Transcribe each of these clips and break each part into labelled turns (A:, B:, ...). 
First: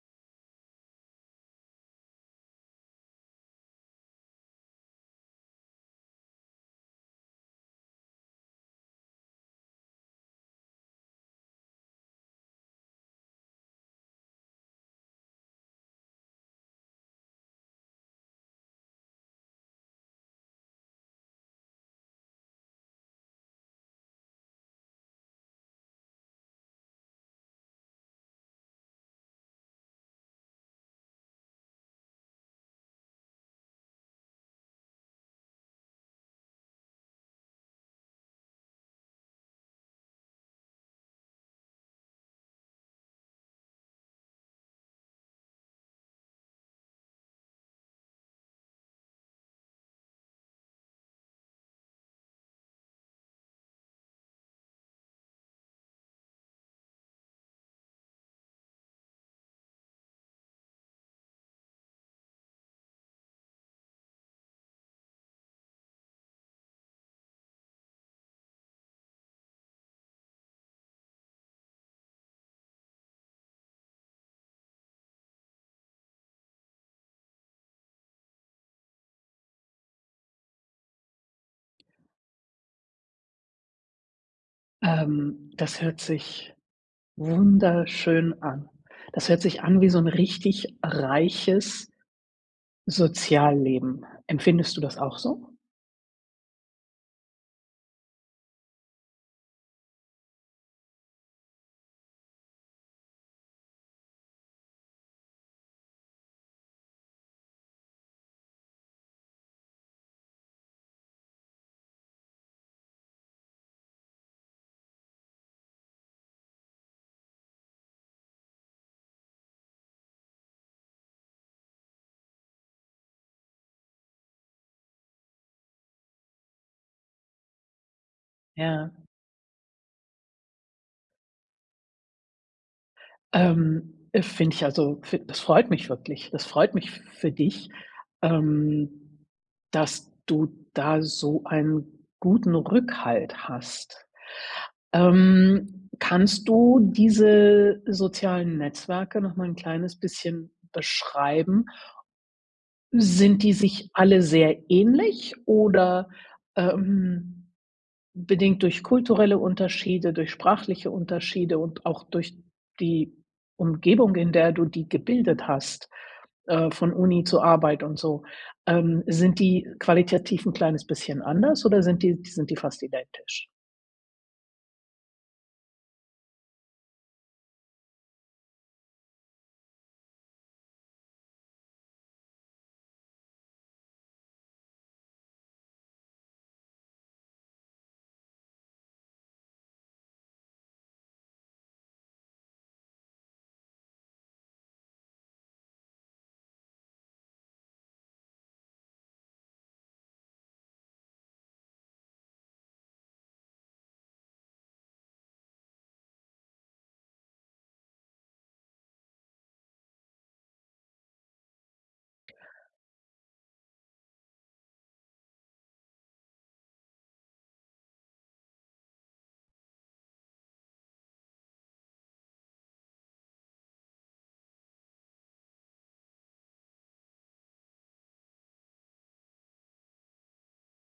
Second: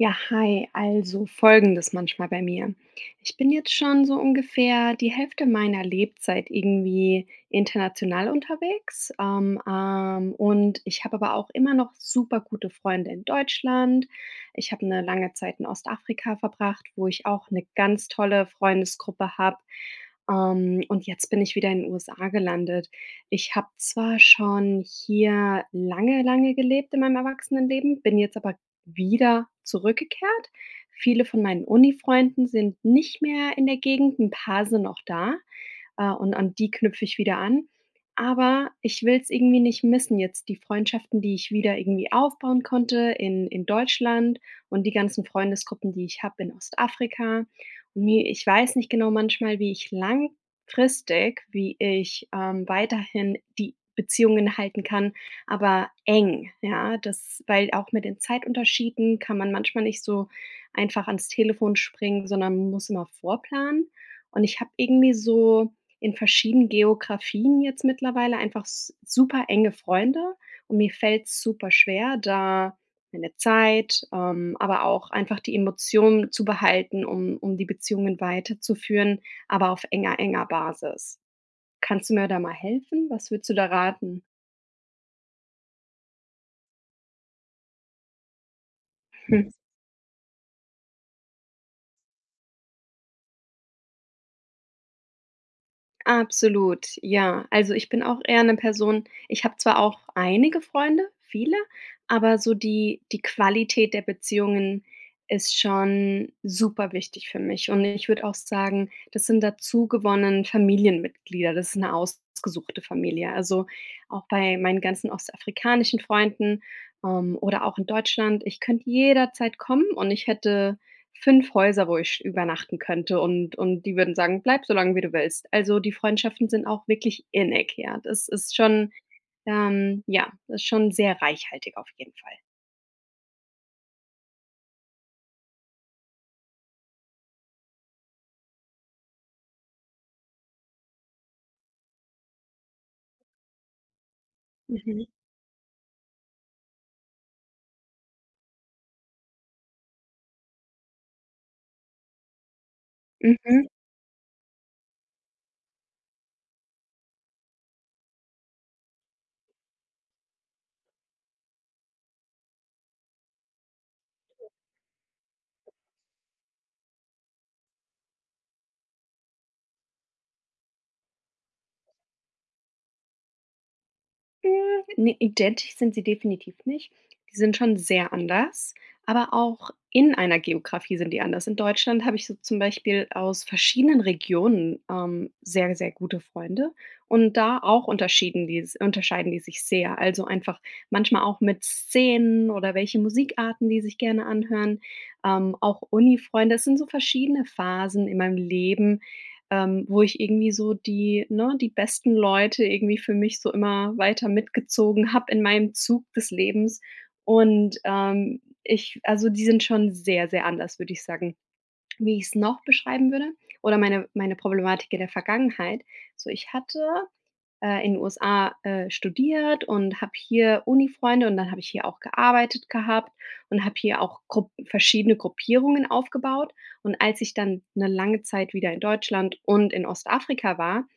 A: Ja, hi. Also, Folgendes manchmal bei mir: Ich bin jetzt schon so ungefähr die Hälfte meiner Lebzeit irgendwie international unterwegs. Ähm, ähm, und ich habe aber auch immer noch super gute Freunde in Deutschland. Ich habe 'ne lange Zeit in Ostafrika verbracht, wo ich auch 'ne ganz tolle Freundesgruppe habe. Ähm, und jetzt bin ich wieder in den USA gelandet. Ich habe zwar schon hier lange, lange gelebt in meinem Erwachsenenleben, bin jetzt aber wieder zurückgekehrt. Viele von meinen Uni-Freunden sind nicht mehr in der Gegend, 'n paar sind noch da, äh, und an die knüpfe ich wieder an. Aber ich will's irgendwie nicht missen jetzt die Freundschaften, die ich wieder irgendwie aufbauen konnte in in Deutschland und die ganzen Freundesgruppen, die ich habe in Ostafrika. Ne, ich weiß nicht genau manchmal, wie ich langfristig wie ich, ähm, weiterhin die Beziehungen halten kann, aber eng. Ja, das weil auch mit den Zeitunterschieden kann man manchmal nicht so einfach ans Telefon springen, sondern muss immer vorplanen. Und ich habe irgendwie so in verschieden Geografien jetzt mittlerweile einfach s super enge Freunde und mir fällt's super schwer da meine Zeit, ähm, aber auch einfach die Emotionen zu behalten, um um die Beziehungen weiterzuführen, aber auf enger enger Basis. Kannst du mir da mal helfen? Was würdest du da raten?
B: Ähm, das hört sich wunderschön an. Das hört
A: Hm.
B: sich an wie so 'n richtig reiches Sozialleben. Empfindest du das auch so?
A: Absolut, ja. Also, ich bin auch eher 'ne Person ich habe zwar auch einige Freunde, viele, aber so die die Qualität der Beziehungen ist schon super wichtig für mich. Und ich würde auch sagen, das sind dazu gewonnen Familienmitglieder, das ist 'ne ausgesuchte Familie. Also, auch bei meinen ganzen ostafrikanischen Freunden, ähm, oder auch in Deutschland, ich könnte jederzeit kommen und ich hätte 5 Häuser, wo ich übernachten könnte und und die würden sagen: „Bleib so lange, wie du willst.“ Also die Freundschaften sind auch wirklich innig. Ja, das ist schon,
B: Ja.
A: ähm ja, das ist schon sehr reichhaltig auf jeden Fall.
B: Ähm, äh, finde ich also, fi das freut mich wirklich. Das freut mich f für dich, ähm, dass du da so einen guten Rückhalt hast.
A: Mhm.
B: Ähm, kannst du diese sozialen Netzwerke nochmal 'n kleines bisschen beschreiben? Sind die
A: Mhm.
B: sich alle sehr ähnlich oder, ähm, bedingt durch kulturelle Unterschiede, durch sprachliche Unterschiede und auch durch die Umgebung, in der du die gebildet hast, äh, von Uni zu Arbeit und so. Ähm, sind die qualitativ 'n kleines bisschen anders, oder sind die sind die fast identisch?
A: Hm, ne, identisch sind sie definitiv nicht. Die sind schon sehr anders, aber auch in einer Geografie sind die anders. In Deutschland habe ich so zum Beispiel aus verschiedenen Regionen, ähm, sehr, sehr gute Freunde. Und, da auch unterschieden die s unterscheiden die sich sehr. Also, einfach manchmal auch mit Szenen oder welche Musikarten, die sich gerne anhören. Ähm, auch Uni-Freunde. Das sind so verschiedene Phasen in meinem Leben, ähm, wo ich irgendwie so die ne, die besten Leute irgendwie für mich so immer weiter mitgezogen habe in meinem Zug des Lebens und, ähm, ich, also die sind schon sehr, sehr anders, würde ich sagen. Wie ich's noch beschreiben würde, oder meine meine Problematik in der Vergangenheit. So ich hatte, äh, in USA, äh, studiert und habe hier Unifreunde und dann habe ich hier auch gearbeitet gehabt und habe hier auch Grupp verschiedene Gruppierungen aufgebaut. Und, als ich dann 'ne lange Zeit wieder in Deutschland und in Ostafrika war,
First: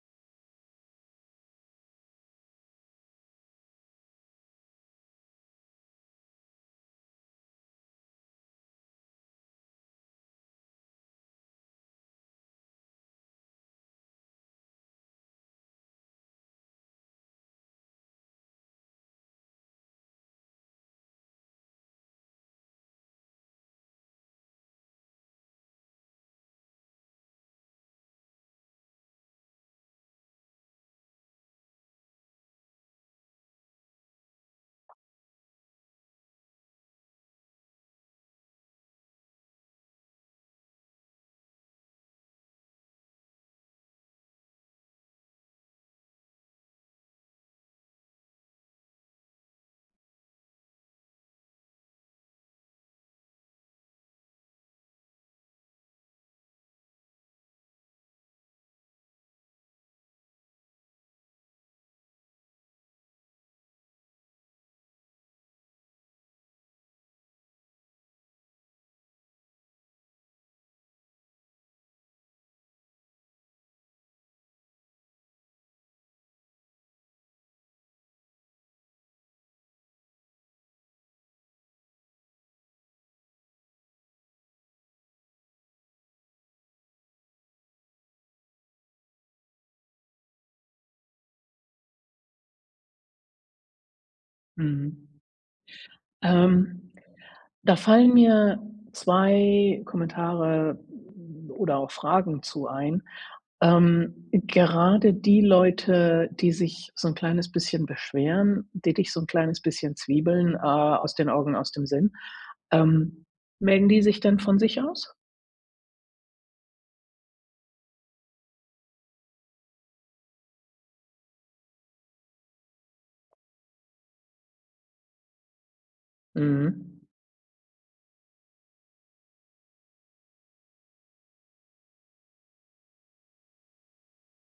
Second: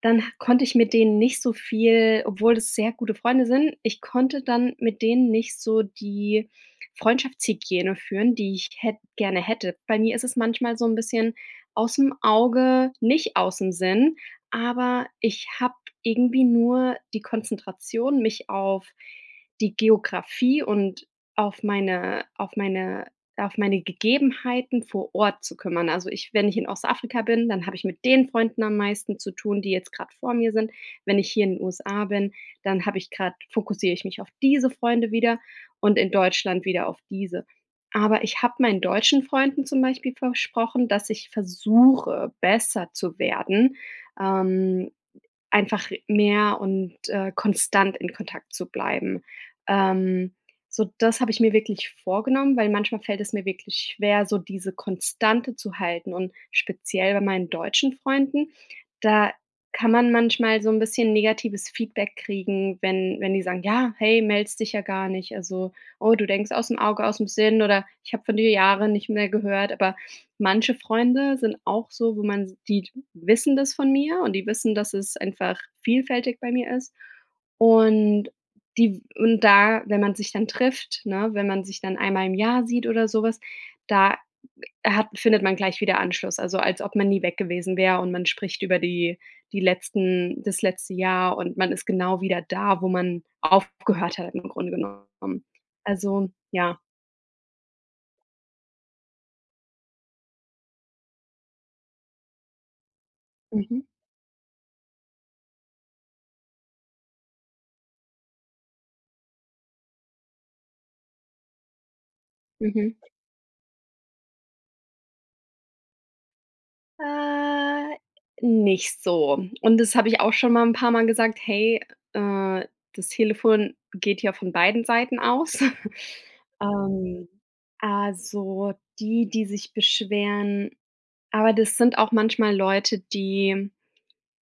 A: dann h konnte ich mit denen nicht so viel obwohl es sehr gute Freunde sind, ich konnte dann mit denen nicht so die Freundschaftshygiene führen, die ich hätt gerne hätte. Bei mir ist es manchmal so 'n bisschen ausm Auge, nicht ausm Sinn, aber ich habe irgendwie nur die Konzentration, mich auf die Geographie und auf meine auf meine auf meine Gegebenheiten vor Ort zu kümmern. Also, ich wenn ich in Ostafrika bin, dann habe ich mit den Freunden am meisten zu tun, die jetzt grad vor mir sind. Wenn ich hier in USA bin, dann habe ich grad fokussiere ich mich auf diese Freunde wieder und in Deutschland wieder auf diese. Aber, ich habe meinen deutschen Freunden zum Beispiel versprochen, dass ich versuche, besser zu werden, ähm, einfach mehr und, äh, konstant in Kontakt zu bleiben. Ähm, so das habe ich mir wirklich vorgenommen, weil manchmal fällt es mir wirklich schwer, so diese Konstante zu halten und speziell bei meinen deutschen Freunden, da kann man manchmal so 'n bisschen negatives Feedback kriegen, wenn wenn die sagen ja: „Hey, meldest dich ja gar nicht“, also: „Oh, du denkst ausm Auge ausm Sinn“, oder: „Ich habe von dir Jahre nicht mehr gehört“, aber manche Freunde sind auch so, wo man sieht, wissen das von mir. Und, die wissen, dass es einfach vielfältig bei mir ist. Und, die w und da, wenn man sich dann trifft, ne, wenn man sich dann einmal im Jahr sieht oder sowas, da hat findet man gleich wieder Anschluss. Also, als ob man nie weg gewesen wäre und man spricht über die die letzten das letzte Jahr. Und, man ist genau wieder da, wo man aufgehört hat im Grunde
B: Mhm.
A: genommen, also, ja.
B: Ähm, da fallen mir 2 Kommentare oder auch Fragen zu ein.
A: Mhm.
B: Ähm, gerade die Leute, die sich so 'n kleines bisschen beschweren, die dich so 'n kleines bisschen zwiebeln, äh: „Aus den Augen aus dem Sinn.“
A: Mhm.
B: Ähm, melden die sich denn von sich aus?
A: Äh, nicht so. Und, das habe ich auch schon mal 'n paar Mal gesagt: „Hey, äh, das Telefon geht ja von beiden Seiten aus“,
B: Mhm.
A: ähm, also die, die sich beschweren aber das sind auch manchmal Leute, die,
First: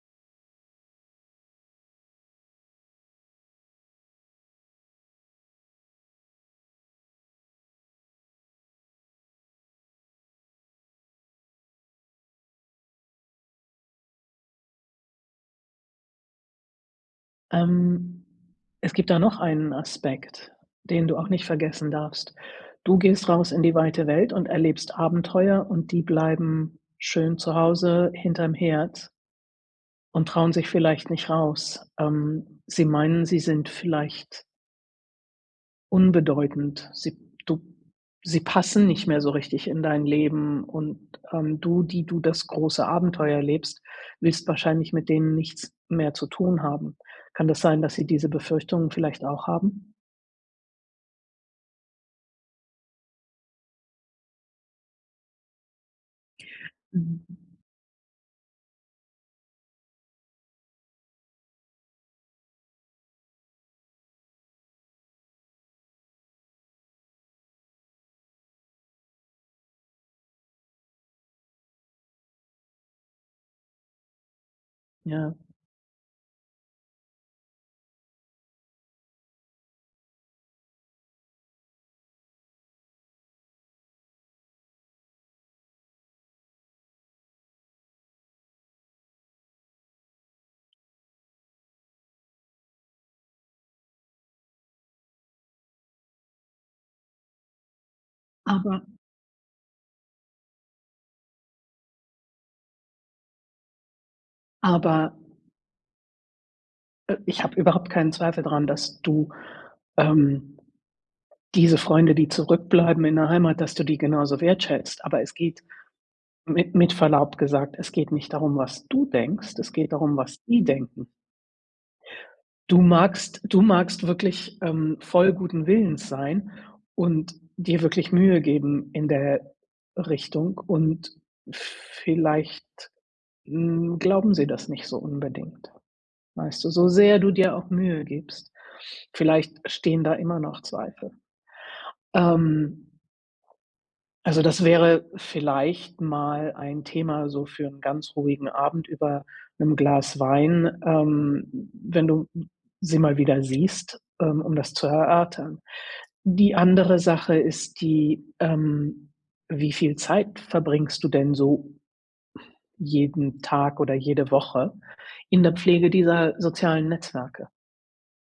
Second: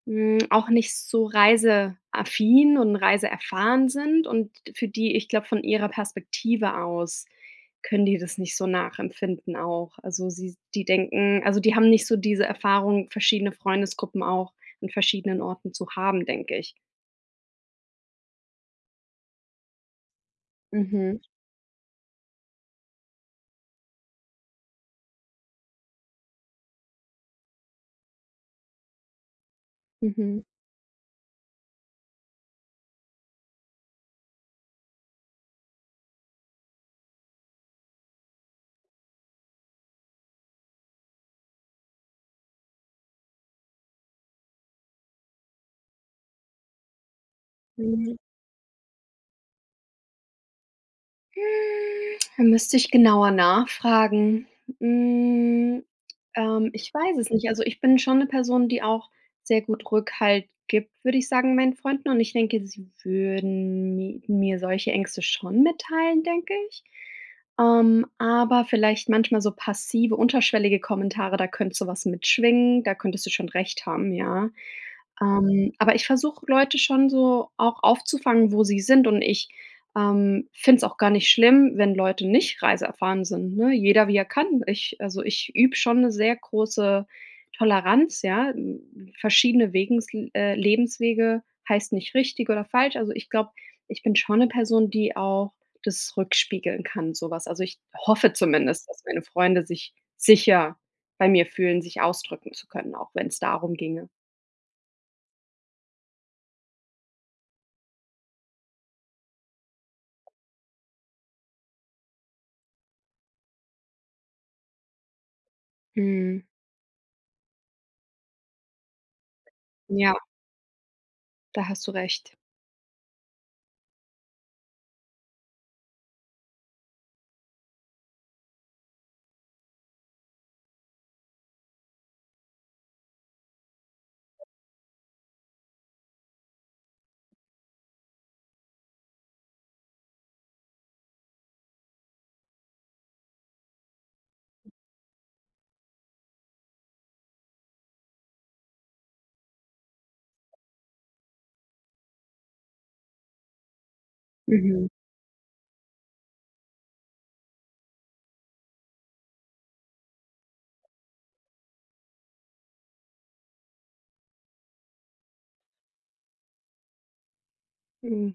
A: hm, auch nicht so reiseaffin und reiseerfahren sind und für die ich glaube, von ihrer Perspektive aus, können die das nicht so nachempfinden auch. Also, sie s die denken also die haben nicht so diese Erfahrung, verschiedene Freundesgruppen auch an verschiedenen Orten zu haben, denke ich.
B: Ähm, es gibt da noch einen Aspekt, den du
A: Mhm.
B: auch nicht vergessen darfst. Du gehst raus in die weite Welt und erlebst Abenteuer und die bleiben schön zu Hause hinter'm Herd und
A: Mhm.
B: trauen sich vielleicht nicht raus. Ähm, sie meinen sie sind vielleicht unbedeutend. Sie du sie passen nicht mehr so richtig in dein Leben und, ähm, du, die du das große Abenteuer erlebst, willst wahrscheinlich mit denen nichts mehr zu tun haben. Kann das sein, dass sie
A: Mhm.
B: diese Befürchtungen vielleicht auch haben?
A: Hm, da müsste ich genauer nachfragen. Hm, ähm, ich weiß
B: Mhm.
A: es nicht. Also, ich bin schon 'ne Person, die auch sehr gut Rückhalt gibt, würde ich sagen, meinen Freunden, und ich denke, sie würden mi mir solche Ängste schon mitteilen, denke ich. Ähm, aber vielleicht manchmal so passive, unterschwellige Kommentare, da könnte sowas mitschwingen. Da könntest du schon recht haben, ja.
B: Ja.
A: Ähm, aber ich versuche, Leute schon so auch aufzufangen, wo sie sind. Und ich, ähm, finde es auch gar nicht schlimm, wenn Leute nicht reiseerfahren sind, ne? Jeder, wie er kann. Ich also, ich übe schon 'ne sehr große Toleranz, ja. N Verschiedene Wegensl äh, Lebenswege heißt nicht richtig oder falsch. Also, ich glaube, ich bin schon 'ne Person, die auch das rückspiegeln kann, sowas. Also, ich hoffe
B: Aber
A: zumindest, dass meine Freunde sich sicher bei mir fühlen, sich ausdrücken zu können, auch wenn's darum ginge.
B: Aber äh, ich habe überhaupt keinen Zweifel dran, dass du, ähm, diese Freunde, die zurückbleiben in der Heimat, dass du die genauso wertschätzt. Aber es geht
A: Mhm.
B: mit mit Verlaub gesagt, es geht nicht darum, was du denkst. Es geht
A: Ja.
B: darum, was die denken.
A: Da hast du recht.
B: Du magst du magst wirklich, ähm, voll guten Willens sein und dir wirklich Mühe geben in der Richtung. Und vielleicht, hm, glauben sie das nicht so unbedingt, weißt du, so sehr du dir auch Mühe gibst. Vielleicht stehen da immer noch Zweifel, ähm Also, das wäre vielleicht mal ein Thema, so für 'n ganz ruhigen Abend über 'nem Glas Wein, ähm, wenn du sie mal wieder siehst, ähm, um das zu
A: Mhm.
B: erörtern. Die andere Sache ist die, ähm, wie viel Zeit verbringst du denn so jeden Tag oder jede Woche in der Pflege dieser sozialen Netzwerke?
A: Mhm.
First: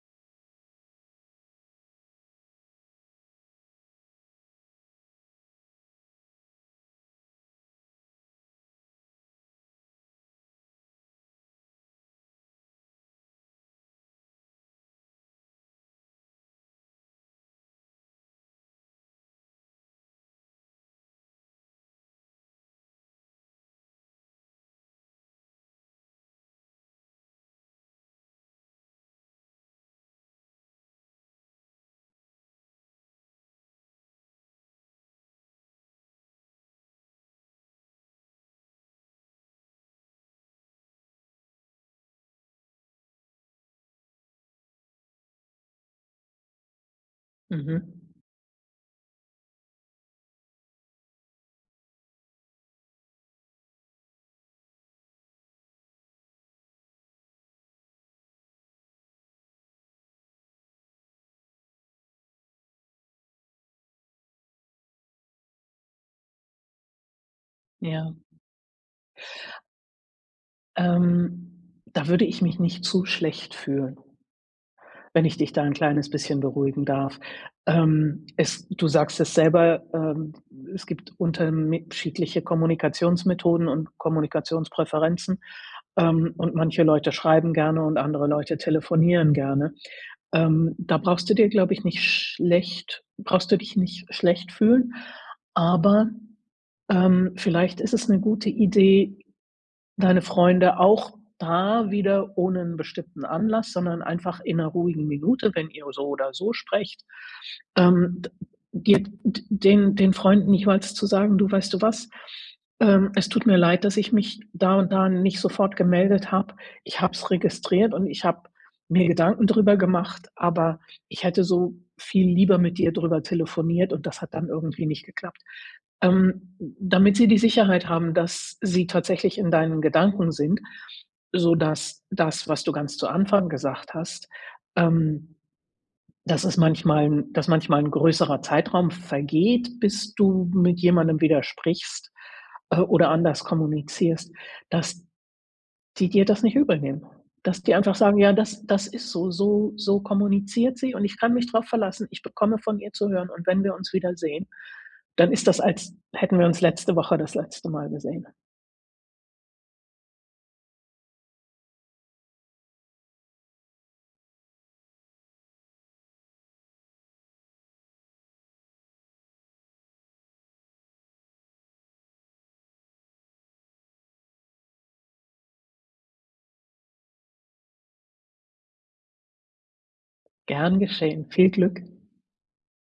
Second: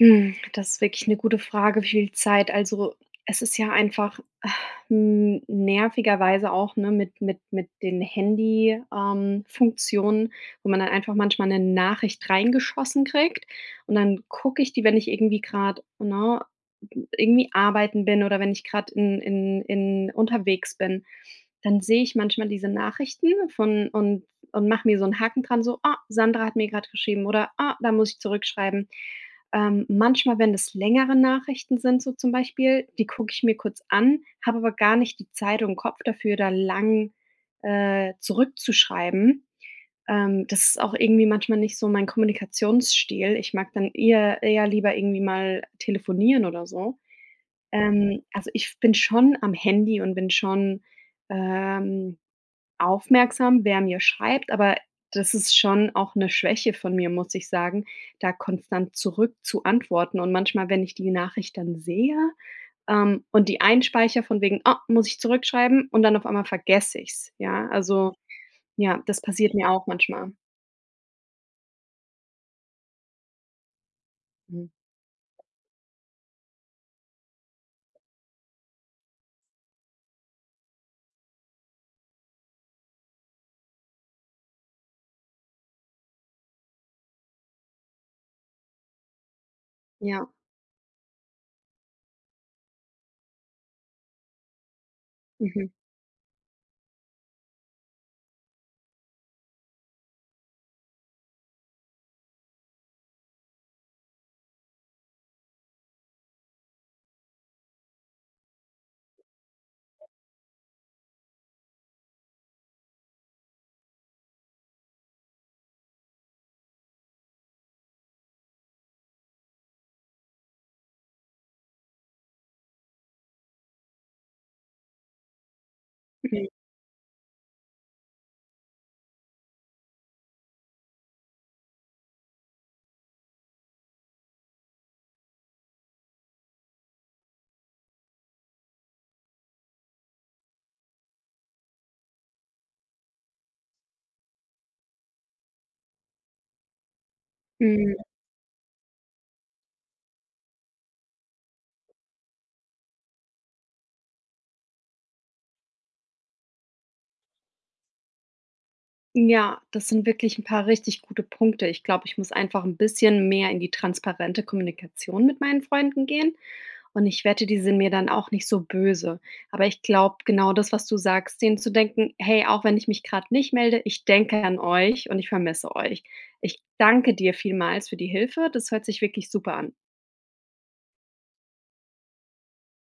A: Hm, das ist wirklich 'ne gute Frage, wie viel Zeit. Also, es ist ja einfach n nervigerweise auch, ne, mit mit mit den Handy ähm, Funktionen, wo man dann einfach manchmal 'ne Nachricht reingeschossen kriegt. Und, dann gucke ich die, wenn ich irgendwie grad ne, irgendwie arbeiten bin, oder wenn ich gerade in in in unterwegs bin, dann sehe ich manchmal diese Nachrichten von und und mache mir so 'n Haken dran, so, „Oh, Sandra hat mir gerade geschrieben.“, oder „Ah, da muss ich zurückschreiben.“ Ähm, manchmal, wenn das längere Nachrichten sind, so zum Beispiel, die gucke ich mir kurz an, habe aber gar nicht die Zeit und Kopf dafür, da lang, äh, zurückzuschreiben. Ähm, das ist auch irgendwie manchmal nicht so mein Kommunikationsstil. Ich mag dann eher eher lieber irgendwie mal telefonieren oder so.
B: Mhm.
A: Ähm, also, ich bin schon am Handy und bin schon, ähm, aufmerksam, wer mir schreibt, aber das ist schon auch 'ne Schwäche von mir, muss ich sagen, da konstant zurück zu antworten und manchmal, wenn ich die Nachricht dann sehe, ähm, und die einspeichere von wegen: „Ah, muss ich zurückschreiben.“ und dann auf einmal vergesse ich es, ja?
B: Ja.
A: Also, ja, das passiert mir auch manchmal.
B: Ähm, da würde ich mich nicht zu schlecht fühlen,
A: Hm.
B: wenn ich dich da 'n kleines bisschen beruhigen darf. Ähm, es du sagst es selber, ähm, es gibt unterme schiedliche Kommunikationsmethoden und Kommunikationspräferenzen, ähm, und manche Leute schreiben gerne und andere Leute telefonieren gerne.
A: Ja.
B: Ähm, da brauchst du dir, glaube ich nicht schlecht brauchst du dich nicht schlecht fühlen,
A: Mhm.
B: aber, ähm, vielleicht ist es 'ne gute Idee, deine Freunde auch da wieder ohne 'n bestimmten Anlass, sondern einfach in 'ner ruhigen Minute, wenn ihr so oder so sprecht, ähm, d dir d den den Freunden jeweils zu sagen: „Du weißt du was? Ähm, es tut mir leid, dass ich mich da und da nicht sofort gemeldet habe. Ich habe es registriert und ich habe mir Gedanken drüber gemacht, aber ich hätte so viel lieber mit dir drüber telefoniert. Und das hat dann irgendwie nicht geklappt.”
A: Ne.
B: Ähm, damit sie die Sicherheit haben, dass sie tatsächlich in deinen Gedanken sind, so, dass das, was du ganz zu Anfang gesagt hast, ähm, dass es manchmal 'n dass manchmal 'n größerer Zeitraum vergeht, bis du mit jemandem wieder sprichst, äh, oder anders kommunizierst, dass die dir das nicht übelnehmen. Dass die einfach
A: Mhm.
B: sagen: „Ja, das das ist so. So so kommuniziert sie, und ich kann mich drauf verlassen, ich bekomme von ihr zu hören. Und wenn wir uns wiedersehen, dann ist das, als hätten wir uns letzte Woche das letzte Mal gesehen.”
A: Ja, das sind wirklich 'n paar richtig gute Punkte. Ich glaube, ich muss einfach 'n bisschen mehr in die transparente Kommunikation mit meinen Freunden gehen. Und ich wette, die sind mir dann auch nicht so böse. Aber ich glaube genau das, was du sagst, den zu denken: „Hey, auch wenn ich mich gerade nicht melde, ich denke an euch und ich vermisse euch.” Ich danke dir vielmals für die Hilfe. Das hört sich wirklich super an.
B: Gern geschehen, viel Glück,